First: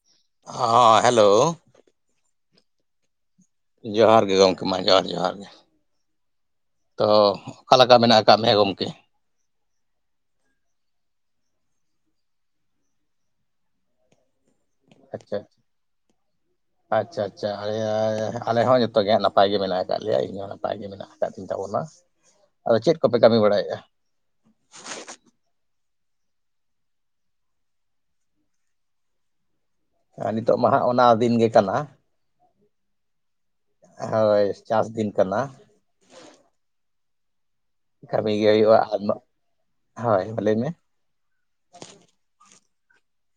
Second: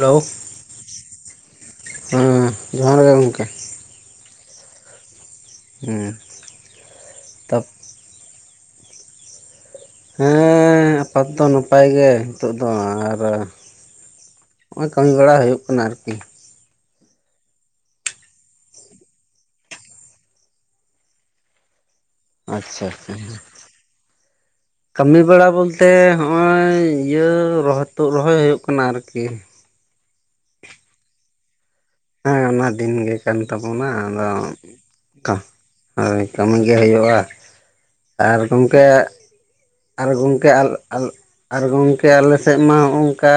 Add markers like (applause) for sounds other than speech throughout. Hello ᱦᱚ hello ᱦᱮᱸ ᱡᱚᱦᱟᱨ ᱜᱮ ᱜᱚᱝᱠᱮ ᱡᱚᱦᱟᱨ ᱜᱮ ᱜᱚᱢᱠᱮ ᱢᱟ ᱡᱚᱦᱟᱨ ᱡᱚᱦᱟᱨ ᱜᱮ ᱦᱮᱸ ᱛᱚ ᱛᱟᱯ ᱚᱠᱟᱞᱮᱠᱟ ᱢᱮᱱᱟᱜ ᱟᱠᱟᱫ ᱢᱮᱭᱟ ᱜᱚᱝᱠᱮ ᱦᱮᱸ ᱟᱯᱟᱛ ᱫᱚ ᱱᱟᱯᱟᱭ ᱜᱮ ᱱᱤᱛᱚᱜ ᱫᱚ ᱟᱨ ᱱᱚᱜᱼᱚᱭ ᱠᱟᱹᱢᱤ ᱵᱟᱲᱟ ᱟᱪᱪᱷᱟ ᱦᱩᱭᱩᱜ ᱠᱟᱱᱟ ᱟᱨᱠᱤ (inaudible) ᱟᱪᱪᱷᱟ ᱟᱪᱪᱷᱟ ᱟ ᱟᱞᱮ ᱦᱚᱸ ᱡᱚᱛᱚᱜᱮ ᱦᱟᱸᱜ ᱱᱟᱯᱟᱭ ᱜᱮ ᱢᱮᱱᱟᱜ ᱟᱠᱟᱫ ᱞᱮᱭᱟ ᱤᱧ ᱦᱚᱸ ᱱᱟᱯᱟᱭ ᱜᱮ ᱢᱮᱱᱟᱜ ᱟᱠᱟᱫ ᱛᱤᱧ ᱛᱟᱵᱚᱱᱟ ᱟᱫᱚ ᱟᱪᱪᱷᱟ ᱪᱮᱫ ᱟᱪᱪᱷᱟ ᱠᱚᱯᱮ ᱠᱟᱹᱢᱤ ᱵᱟᱲᱟᱭᱮᱫᱼᱟ? ᱠᱟᱹᱢᱤ ᱵᱟᱲᱟ ᱵᱚᱞᱛᱮ ᱦᱚᱜᱼᱚᱭ ᱤᱭᱟᱹ ᱨᱚᱦ ᱛᱩᱫ ᱨᱚᱦᱚᱭ ᱦᱩᱭᱩᱜ ᱠᱟᱱᱟ ᱟᱨᱠᱤ ᱱᱤᱛᱚᱜ ᱢᱟ ᱦᱟᱜ ᱚᱱᱟ ᱫᱤᱱ ᱜᱮ ᱠᱟᱱᱟ ᱦᱮᱸ ᱚᱱᱟ ᱫᱤᱱ ᱜᱮ ᱠᱟᱱ ᱛᱟᱵᱚᱱᱟ ᱟᱫᱚ ᱦᱳᱭ ᱪᱟᱥ ᱫᱤᱱ ᱠᱟᱜ ᱠᱟᱱᱟ ᱦᱳᱭ ᱠᱟᱹᱢᱤ ᱜᱮ ᱦᱩᱭᱩᱜᱼᱟ ᱠᱟᱹᱢᱤ ᱟᱨ ᱜᱮ ᱦᱩᱭᱩᱜᱼᱟ ᱜᱚᱢᱠᱮ ᱟᱨ ᱟᱨ ᱦᱳᱭ ᱜᱚᱢᱠᱮ ᱞᱟᱹᱭ ᱢᱮ ᱟᱞ ᱟᱞ ᱟᱨ ᱜᱚᱢᱠᱮ ᱟᱞᱮᱥᱮᱫ ᱢᱟ ᱦᱚᱸᱜᱚᱝᱠᱟ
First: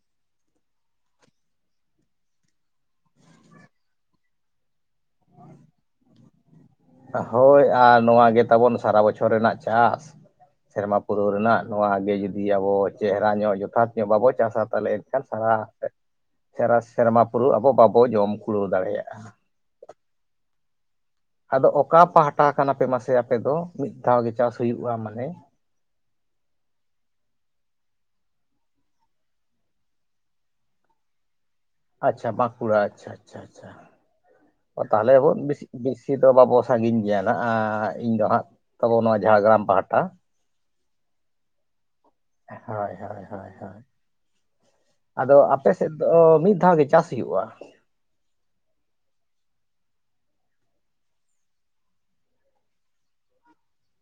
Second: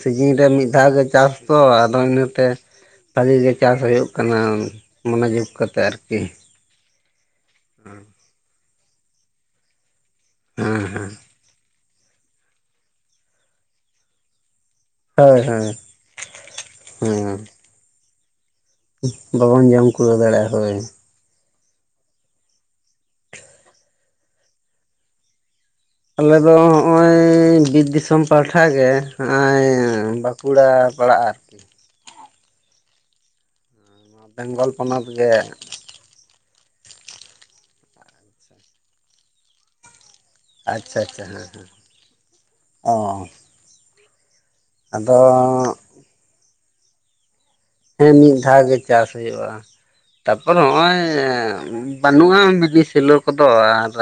ᱥᱤᱡᱤᱱ ᱨᱮ ᱢᱤᱫ ᱫᱷᱟᱣ ᱜᱮ ᱪᱟᱥ ᱛᱚ ᱟᱫᱚ ᱤᱱᱟᱹᱛᱮ ᱵᱷᱟᱹᱜᱤ ᱜᱮ ᱪᱟᱥ ᱦᱩᱭᱩᱜ ᱠᱟᱱᱟ ᱢᱚᱱᱮ ᱡᱳᱜᱽ ᱠᱟᱛᱮ ᱟᱨᱠᱤ ᱦᱳᱭ ᱟᱨ ᱱᱚᱣᱟ ᱜᱮ ᱛᱟᱵᱚᱱ ᱥᱟᱨᱟ ᱵᱚᱪᱷᱚᱨ ᱨᱮᱱᱟᱜ ᱪᱟᱥ, ᱦᱮᱸ ᱥᱮᱨᱢᱟ ᱦᱮᱸ ᱯᱩᱨᱟᱹᱣ ᱨᱮᱱᱟᱜ ᱾ ᱱᱚᱣᱟᱣ ᱜᱮ ᱡᱩᱫᱤ ᱟᱵᱚ ᱪᱮᱦᱨᱟ ᱧᱚᱜ ᱡᱚᱛᱷᱟᱛ ᱧᱚᱜ ᱵᱟᱵᱚ ᱪᱟᱥᱟ ᱛᱟᱦᱚᱞᱮ ᱮᱠᱷᱟᱱ ᱦᱳᱭ ᱥᱟᱨᱟ ᱦᱳᱭ ᱥᱮ ᱥᱟᱨᱟ ᱥᱮᱨᱢᱟ ᱦᱮᱸ ᱯᱩᱨᱟᱹᱣ ᱟᱵᱚ ᱵᱟᱵᱚ ᱡᱚᱢ ᱠᱩᱲᱟᱹᱣ ᱫᱟᱲᱮᱭᱟᱜᱼᱟ ᱾ ᱵᱟᱵᱚᱱ ᱡᱚᱢ ᱠᱩᱲᱟᱹᱣ ᱫᱟᱲᱮᱭᱟᱜᱼᱟ ᱦᱳᱭ᱾ ᱟᱫᱚ ᱚᱠᱟ ᱯᱟᱦᱴᱟ ᱠᱟᱱᱟ ᱯᱮ ᱢᱟᱥᱮ ᱟᱯᱮ ᱫᱚ ᱾ ᱢᱤᱫ ᱫᱷᱟᱣ ᱜᱮ ᱪᱟᱥ ᱦᱩᱭᱩᱜᱼᱟ ᱢᱟᱱᱮ ᱟᱞᱮᱫ ᱫᱚ ᱦᱚᱜᱼᱚᱭ ᱵᱤᱨ ᱫᱤᱥᱚᱢ ᱯᱟᱦᱴᱟ ᱜᱮ ᱱᱚᱜᱼᱚᱭ ᱠᱩᱲᱟᱹ ᱯᱟᱲᱟᱜᱼᱟ ᱟᱨᱠᱤ? ᱟᱪᱷᱟ ᱵᱟᱸᱠᱩᱲᱟ ᱟᱪᱪᱷᱟ ᱟᱪᱪᱷᱟ ᱵᱮᱝᱜᱚᱞ ᱯᱚᱱᱚᱛ ᱛᱟᱦᱚᱞᱮ ᱜᱮ ᱮᱵᱚᱱ ᱵᱮᱥᱤ ᱵᱮᱥᱤ ᱫᱚ ᱵᱟᱵᱚ ᱥᱟᱺᱜᱤᱧ ᱜᱮᱭᱟ ᱱᱟᱜ, ᱤᱧ ᱫᱚ ᱦᱟᱸᱜ ᱛᱟᱵᱚ ᱱᱚᱣᱟ ᱡᱷᱟᱲᱜᱨᱟᱢ ᱯᱟᱦᱴᱟ ᱾ ᱟᱪᱪᱷᱟ ᱟᱪᱪᱷᱟ ᱾ ᱦᱮᱸ ᱦᱮᱸ ᱾ ᱦᱳᱭ ᱦᱳᱭ ᱦᱳᱭ ᱦᱳᱭ᱾ ᱟᱫᱚ ᱟᱯᱮ ᱥᱮᱫ ᱟᱫᱚ ᱢᱤᱫ ᱫᱷᱟᱣ ᱜᱮ ᱪᱟᱥ ᱦᱩᱭᱩᱜᱼᱟ ᱾ ᱦᱮᱸ, ᱢᱤᱫ ᱫᱷᱟᱣ ᱜᱮ ᱪᱟᱥ ᱦᱳᱭᱳᱜᱼᱟ ᱾ ᱛᱟᱯᱚᱨ ᱦᱚᱜᱼᱚᱭ ᱵᱟᱹᱱᱩᱜᱼᱟ ᱢᱤᱱᱤ ᱥᱮᱞᱳ ᱠᱚᱫᱚ ᱟᱨ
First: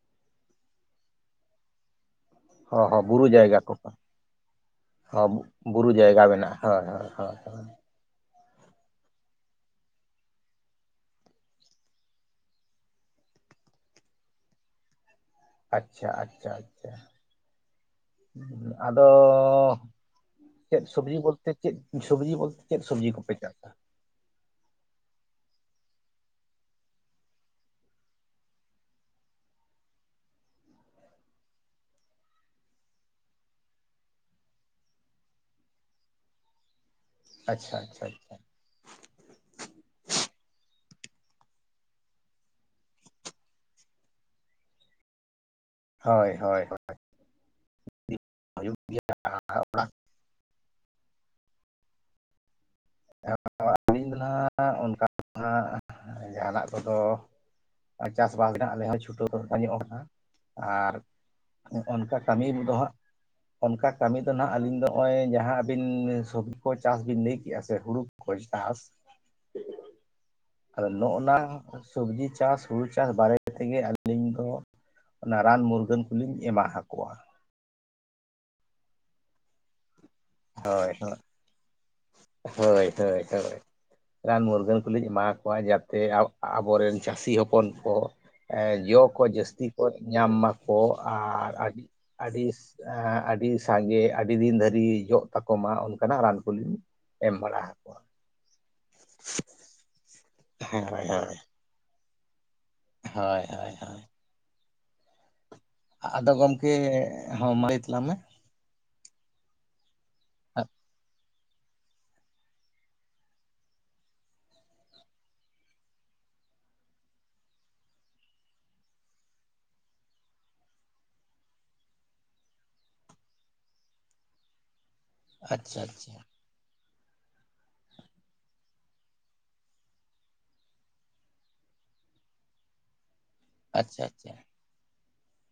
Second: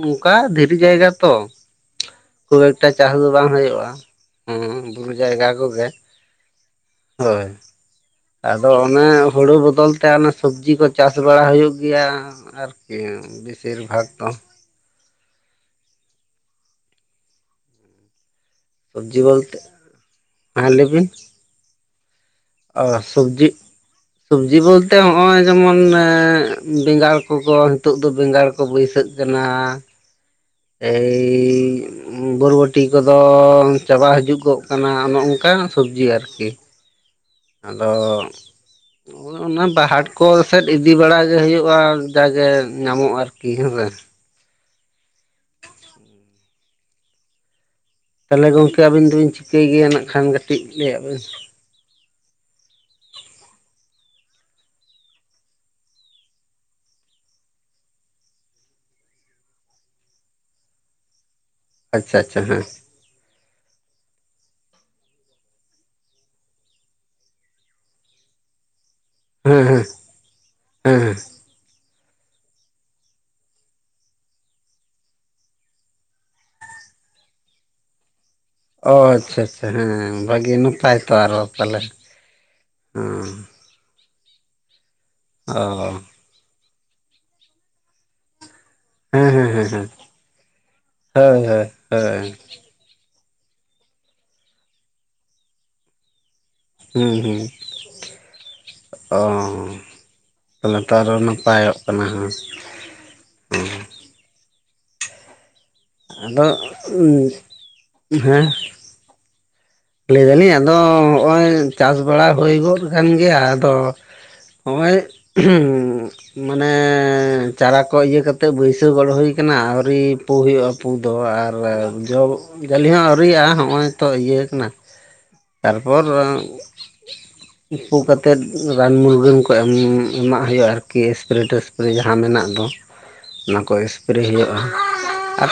ᱱᱚᱝᱠᱟ ᱫᱷᱤᱨᱤ ᱡᱟᱭᱜᱟ ᱛᱚ ᱠᱷᱩᱵ ᱦᱚᱸ ᱮᱠᱴᱟ ᱦᱚᱸ ᱪᱟᱥ ᱫᱚ ᱵᱩᱨᱩ ᱵᱟᱝ ᱡᱟᱭᱜᱟ ᱠᱚ ᱦᱩᱭᱩᱜ-ᱟ ᱾ ᱦᱮᱸ ᱵᱩᱨᱩ ᱦᱚᱸ ᱡᱟᱭᱜᱟ ᱠᱚᱜᱮ᱾ ᱵᱩᱨᱩ ᱡᱟᱭᱜᱟ ᱢᱮᱱᱟᱜᱼᱟ ᱦᱳᱭ (inaudible) ᱦᱳᱭ ᱾ ᱟᱫᱚ ᱚᱱᱮ ᱦᱩᱲᱩ ᱵᱚᱫᱚᱞ ᱛᱮ ᱚᱱᱮ ᱥᱚᱵᱽᱡᱤ ᱠᱚ ᱪᱟᱥ ᱵᱟᱲᱟ ᱦᱩᱭᱩᱜ ᱜᱮᱭᱟ ᱟᱨᱠᱤ ᱾ ᱵᱮᱥᱤᱨ ᱵᱷᱟᱜᱽ ᱫᱚ ᱟᱪᱪᱷᱟ ᱟᱪᱪᱷᱟ ᱟᱪᱪᱷᱟ ᱾ ᱟᱫᱚ, ᱥᱚᱵᱽᱡᱤ ᱵᱚᱞᱛᱮ ᱦᱮᱸ ᱪᱮᱫ ᱥᱚᱵᱽᱡᱤ ᱵᱚᱞᱛᱮ ᱪᱮᱫ ᱥᱚᱵᱡᱤ ᱵᱚᱞᱛᱮ? ᱪᱮᱫ ᱟᱨ ᱠᱚᱯᱮ ᱥᱚᱵᱽᱡᱤ ᱪᱟᱥᱟ ᱥᱚᱵᱽᱡᱤ ᱵᱚᱞᱛᱮ ᱱᱚᱭ ᱡᱮᱢᱚᱱ ᱵᱮᱸᱜᱟᱲ ᱠᱚᱠᱚ ᱱᱤᱛᱚᱜ ᱫᱚ ᱵᱮᱸᱜᱟᱲ ᱠᱚ ᱵᱟᱹᱭᱥᱟᱹᱜ ᱠᱟᱱᱟ (unintelligible) ᱮᱹᱭ ᱵᱚᱨᱵᱚᱴᱤ ᱠᱚᱫᱚ ᱪᱟᱵᱟ ᱦᱤᱡᱩᱜ-ᱚᱜ ᱠᱟᱱᱟ ᱚᱱ-ᱚᱱᱠᱟᱱ ᱥᱚᱵᱽᱡᱤ ᱟᱨᱠᱤ ᱾ ᱟᱪᱪᱷᱟ ᱟᱫᱚ ᱟᱪᱪᱷᱟ ᱟᱪᱪᱷᱟ, ᱚᱱᱟ ᱵᱟ ᱦᱟᱴ ᱠᱚ ᱥᱮᱫ ᱤᱫᱤ ᱵᱟᱲᱟ ᱜᱮ ᱦᱩᱭᱩᱜᱼᱟ, ᱡᱟᱜᱮ ᱧᱟᱢᱚᱜ ᱟᱨᱠᱤ ᱦᱮᱸᱥᱮ ᱾ ᱦᱳᱭ ᱦᱳᱭ ᱦᱳᱭ᱾ ᱛᱟᱦᱚᱞᱮ ᱜᱚᱝᱠᱮ ᱟᱵᱤᱱ ᱫᱚᱵᱤᱱ ᱪᱤᱠᱟᱹᱭ ᱜᱮᱭᱟ ᱱᱟᱜ ᱠᱷᱟᱱ ᱠᱟᱹᱴᱤᱡ ᱞᱟᱹᱭᱟᱫ ᱵᱤᱱ ᱾ (unintelligible) ᱟᱹᱞᱤᱧ ᱫᱚ ᱱᱟᱦᱟᱜ (unintelligible) ᱡᱟᱦᱟᱱᱟᱜ ᱠᱚᱫᱚ ᱪᱟᱥᱵᱟᱥ (unintelligible) ᱟᱞᱮ ᱦᱚᱸ ᱪᱷᱩᱴᱟᱹᱣ ᱧᱚᱜ ᱟᱠᱟᱱᱟ ᱟᱨ ᱱᱚᱝᱠᱟ ᱟᱪᱪᱷᱟ ᱱᱚᱝᱠᱟ ᱟᱪᱪᱷᱟ ᱠᱟᱹᱢᱤ ᱦᱮᱸ ᱨᱮᱫᱚ ᱦᱟᱸᱜ ᱚᱱᱠᱟ ᱠᱟᱹᱢᱤ ᱫᱚ ᱱᱟᱦᱟᱜ ᱟᱹᱞᱤᱧ ᱫᱚ ᱱᱚᱜ-ᱚᱭ ᱡᱟᱦᱟᱸ ᱟᱹᱵᱤᱱ ᱥᱚᱵᱡᱤ ᱠᱚ ᱪᱟᱥ ᱵᱤᱱ ᱞᱟᱹᱭ ᱠᱮ-ᱟ ᱥᱮ ᱦᱩᱲᱩ ᱠᱚ ᱪᱟᱥ ᱦᱮᱸ ᱦᱮᱸ᱾ ᱟᱫᱚ ᱦᱮᱸ ᱦᱮᱸ ᱱᱚᱜ-ᱱᱟ ᱥᱚᱵᱡᱤ ᱪᱟᱥ ᱦᱩᱲᱩ ᱪᱟᱥ ᱵᱟᱨᱮ ᱛᱮᱜᱮ ᱟᱹᱞᱤᱧ ᱫᱚ ᱚᱱᱟ ᱨᱟᱱ ᱢᱩᱨᱜᱟᱹᱱ ᱠᱚᱞᱤᱧ ᱮᱢᱟ ᱟᱠᱚᱣᱟ ᱾ ᱚ ᱟᱪᱪᱷᱟ ᱟᱪᱪᱷᱟ ᱦᱮᱸ ᱵᱷᱟᱹᱜᱤ ᱦᱳᱭ ᱱᱟᱯᱟᱭ ᱦᱳᱭ ᱛᱚ ᱟᱨᱚ ᱛᱟᱦᱞᱮ ᱾ ᱦᱳᱭ ᱦᱳᱭ ᱦᱳᱭ ᱨᱟᱱ ᱢᱩᱨᱜᱟᱹᱱ ᱠᱚᱞᱤᱧ ᱮᱢᱟ ᱠᱚᱣᱟ ᱡᱟᱛᱮ ᱦᱮᱸ ᱟᱵᱚ ᱨᱮᱱ ᱪᱟᱹᱥᱤ ᱦᱚᱯᱚᱱ ᱠᱚ ᱮ ᱡᱚ ᱠᱚ ᱡᱟᱹᱥᱛᱤ ᱦᱮᱸ ᱠᱚ ᱦᱮᱸ ᱧᱟᱢ ᱢᱟᱠᱚ ᱦᱳᱭ ᱟᱨ ᱦᱳᱭ ᱟᱹᱰᱤ ᱦᱳᱭ ᱟᱹᱲᱤᱥᱼᱼ ᱟᱹᱰᱤ ᱥᱟᱸᱜᱮ ᱟᱹᱰᱤ ᱫᱤᱱ ᱫᱷᱟᱹᱨᱤᱡ ᱡᱚᱜ ᱛᱟᱠᱚ ᱢᱟ ᱚᱱᱠᱟᱱᱟᱜ ᱨᱟᱱ ᱠᱚᱞᱤᱧᱼᱼ ᱦᱩᱸ ᱮᱢ ᱦᱩᱸ ᱵᱟᱲᱟ ᱟᱠᱚᱣᱟ ᱾ ᱚ ᱛᱟᱦᱚᱞᱮ ᱦᱮᱸ ᱛᱚ ᱦᱳᱭ ᱟᱨᱚ ᱦᱳᱭ ᱱᱟᱯᱟᱭᱚᱜ ᱠᱟᱱᱟ ᱦᱟᱸᱜ᱾ ᱦᱳᱭ ᱦᱳᱭ ᱦᱳᱭ᱾ ᱟᱫᱚ ᱜᱚᱝᱠᱮ ᱦᱟ ᱢᱟ ᱞᱟᱹᱭ ᱛᱟᱞᱟᱝ ᱢᱮ ᱦᱮᱸ ᱞᱟᱹᱭ ᱫᱟᱞᱤᱧ ᱟᱫᱚ ᱱᱚᱜᱼᱚᱭ ᱪᱟᱥ ᱵᱟᱲᱟ ᱦᱩᱭ ᱜᱚᱫ ᱠᱟᱱ ᱜᱮᱭᱟ ᱟᱫᱚ ᱦᱚᱜᱼᱭ ᱚᱦᱚᱜ ᱩᱸ ᱢᱟᱱᱮ ᱪᱟᱨᱟ ᱠᱚ ᱤᱭᱟᱹ ᱠᱟ ᱠᱟᱛᱮᱫ ᱵᱟᱹᱭᱥᱟᱹᱣ ᱜᱚᱫ ᱦᱩᱭ ᱠᱟᱱᱟ ᱟᱹᱣᱨᱤ ᱯᱩ ᱦᱩᱭᱩᱜᱼᱟ ᱯᱩ ᱫᱚ ᱟᱨ ᱡᱚ ᱡᱟᱹᱞᱤ ᱦᱚᱸ ᱟᱹᱣᱨᱤᱭᱟᱜᱼᱟ ᱦᱚᱜᱼᱚᱭ ᱛᱚ ᱤᱭᱟᱹ ᱠᱟᱱᱟ ᱟᱪᱪᱷᱟ ᱛᱟᱨᱯᱚᱨ ᱟᱪᱪᱷᱟ (inaudible) ᱩᱯᱩ ᱠᱟᱛᱮᱫ ᱨᱟᱱ ᱢᱩᱨᱜᱟᱹᱱ ᱠᱚ ᱮᱢ ᱮᱢᱟᱜ ᱦᱩᱭᱩᱜᱼᱟ ᱟᱨᱠᱤ ᱮᱥᱯᱨᱮ ᱴᱮᱥᱯᱨᱮ ᱡᱟᱦᱟᱸ ᱢᱮᱱᱟᱜ ᱫᱚ ᱚᱱᱟ ᱠᱚ ᱟᱪᱪᱷᱟ ᱮᱯᱨᱮ ᱟᱪᱪᱷᱟ ᱦᱩᱭᱩᱜᱼᱟ ᱟᱨ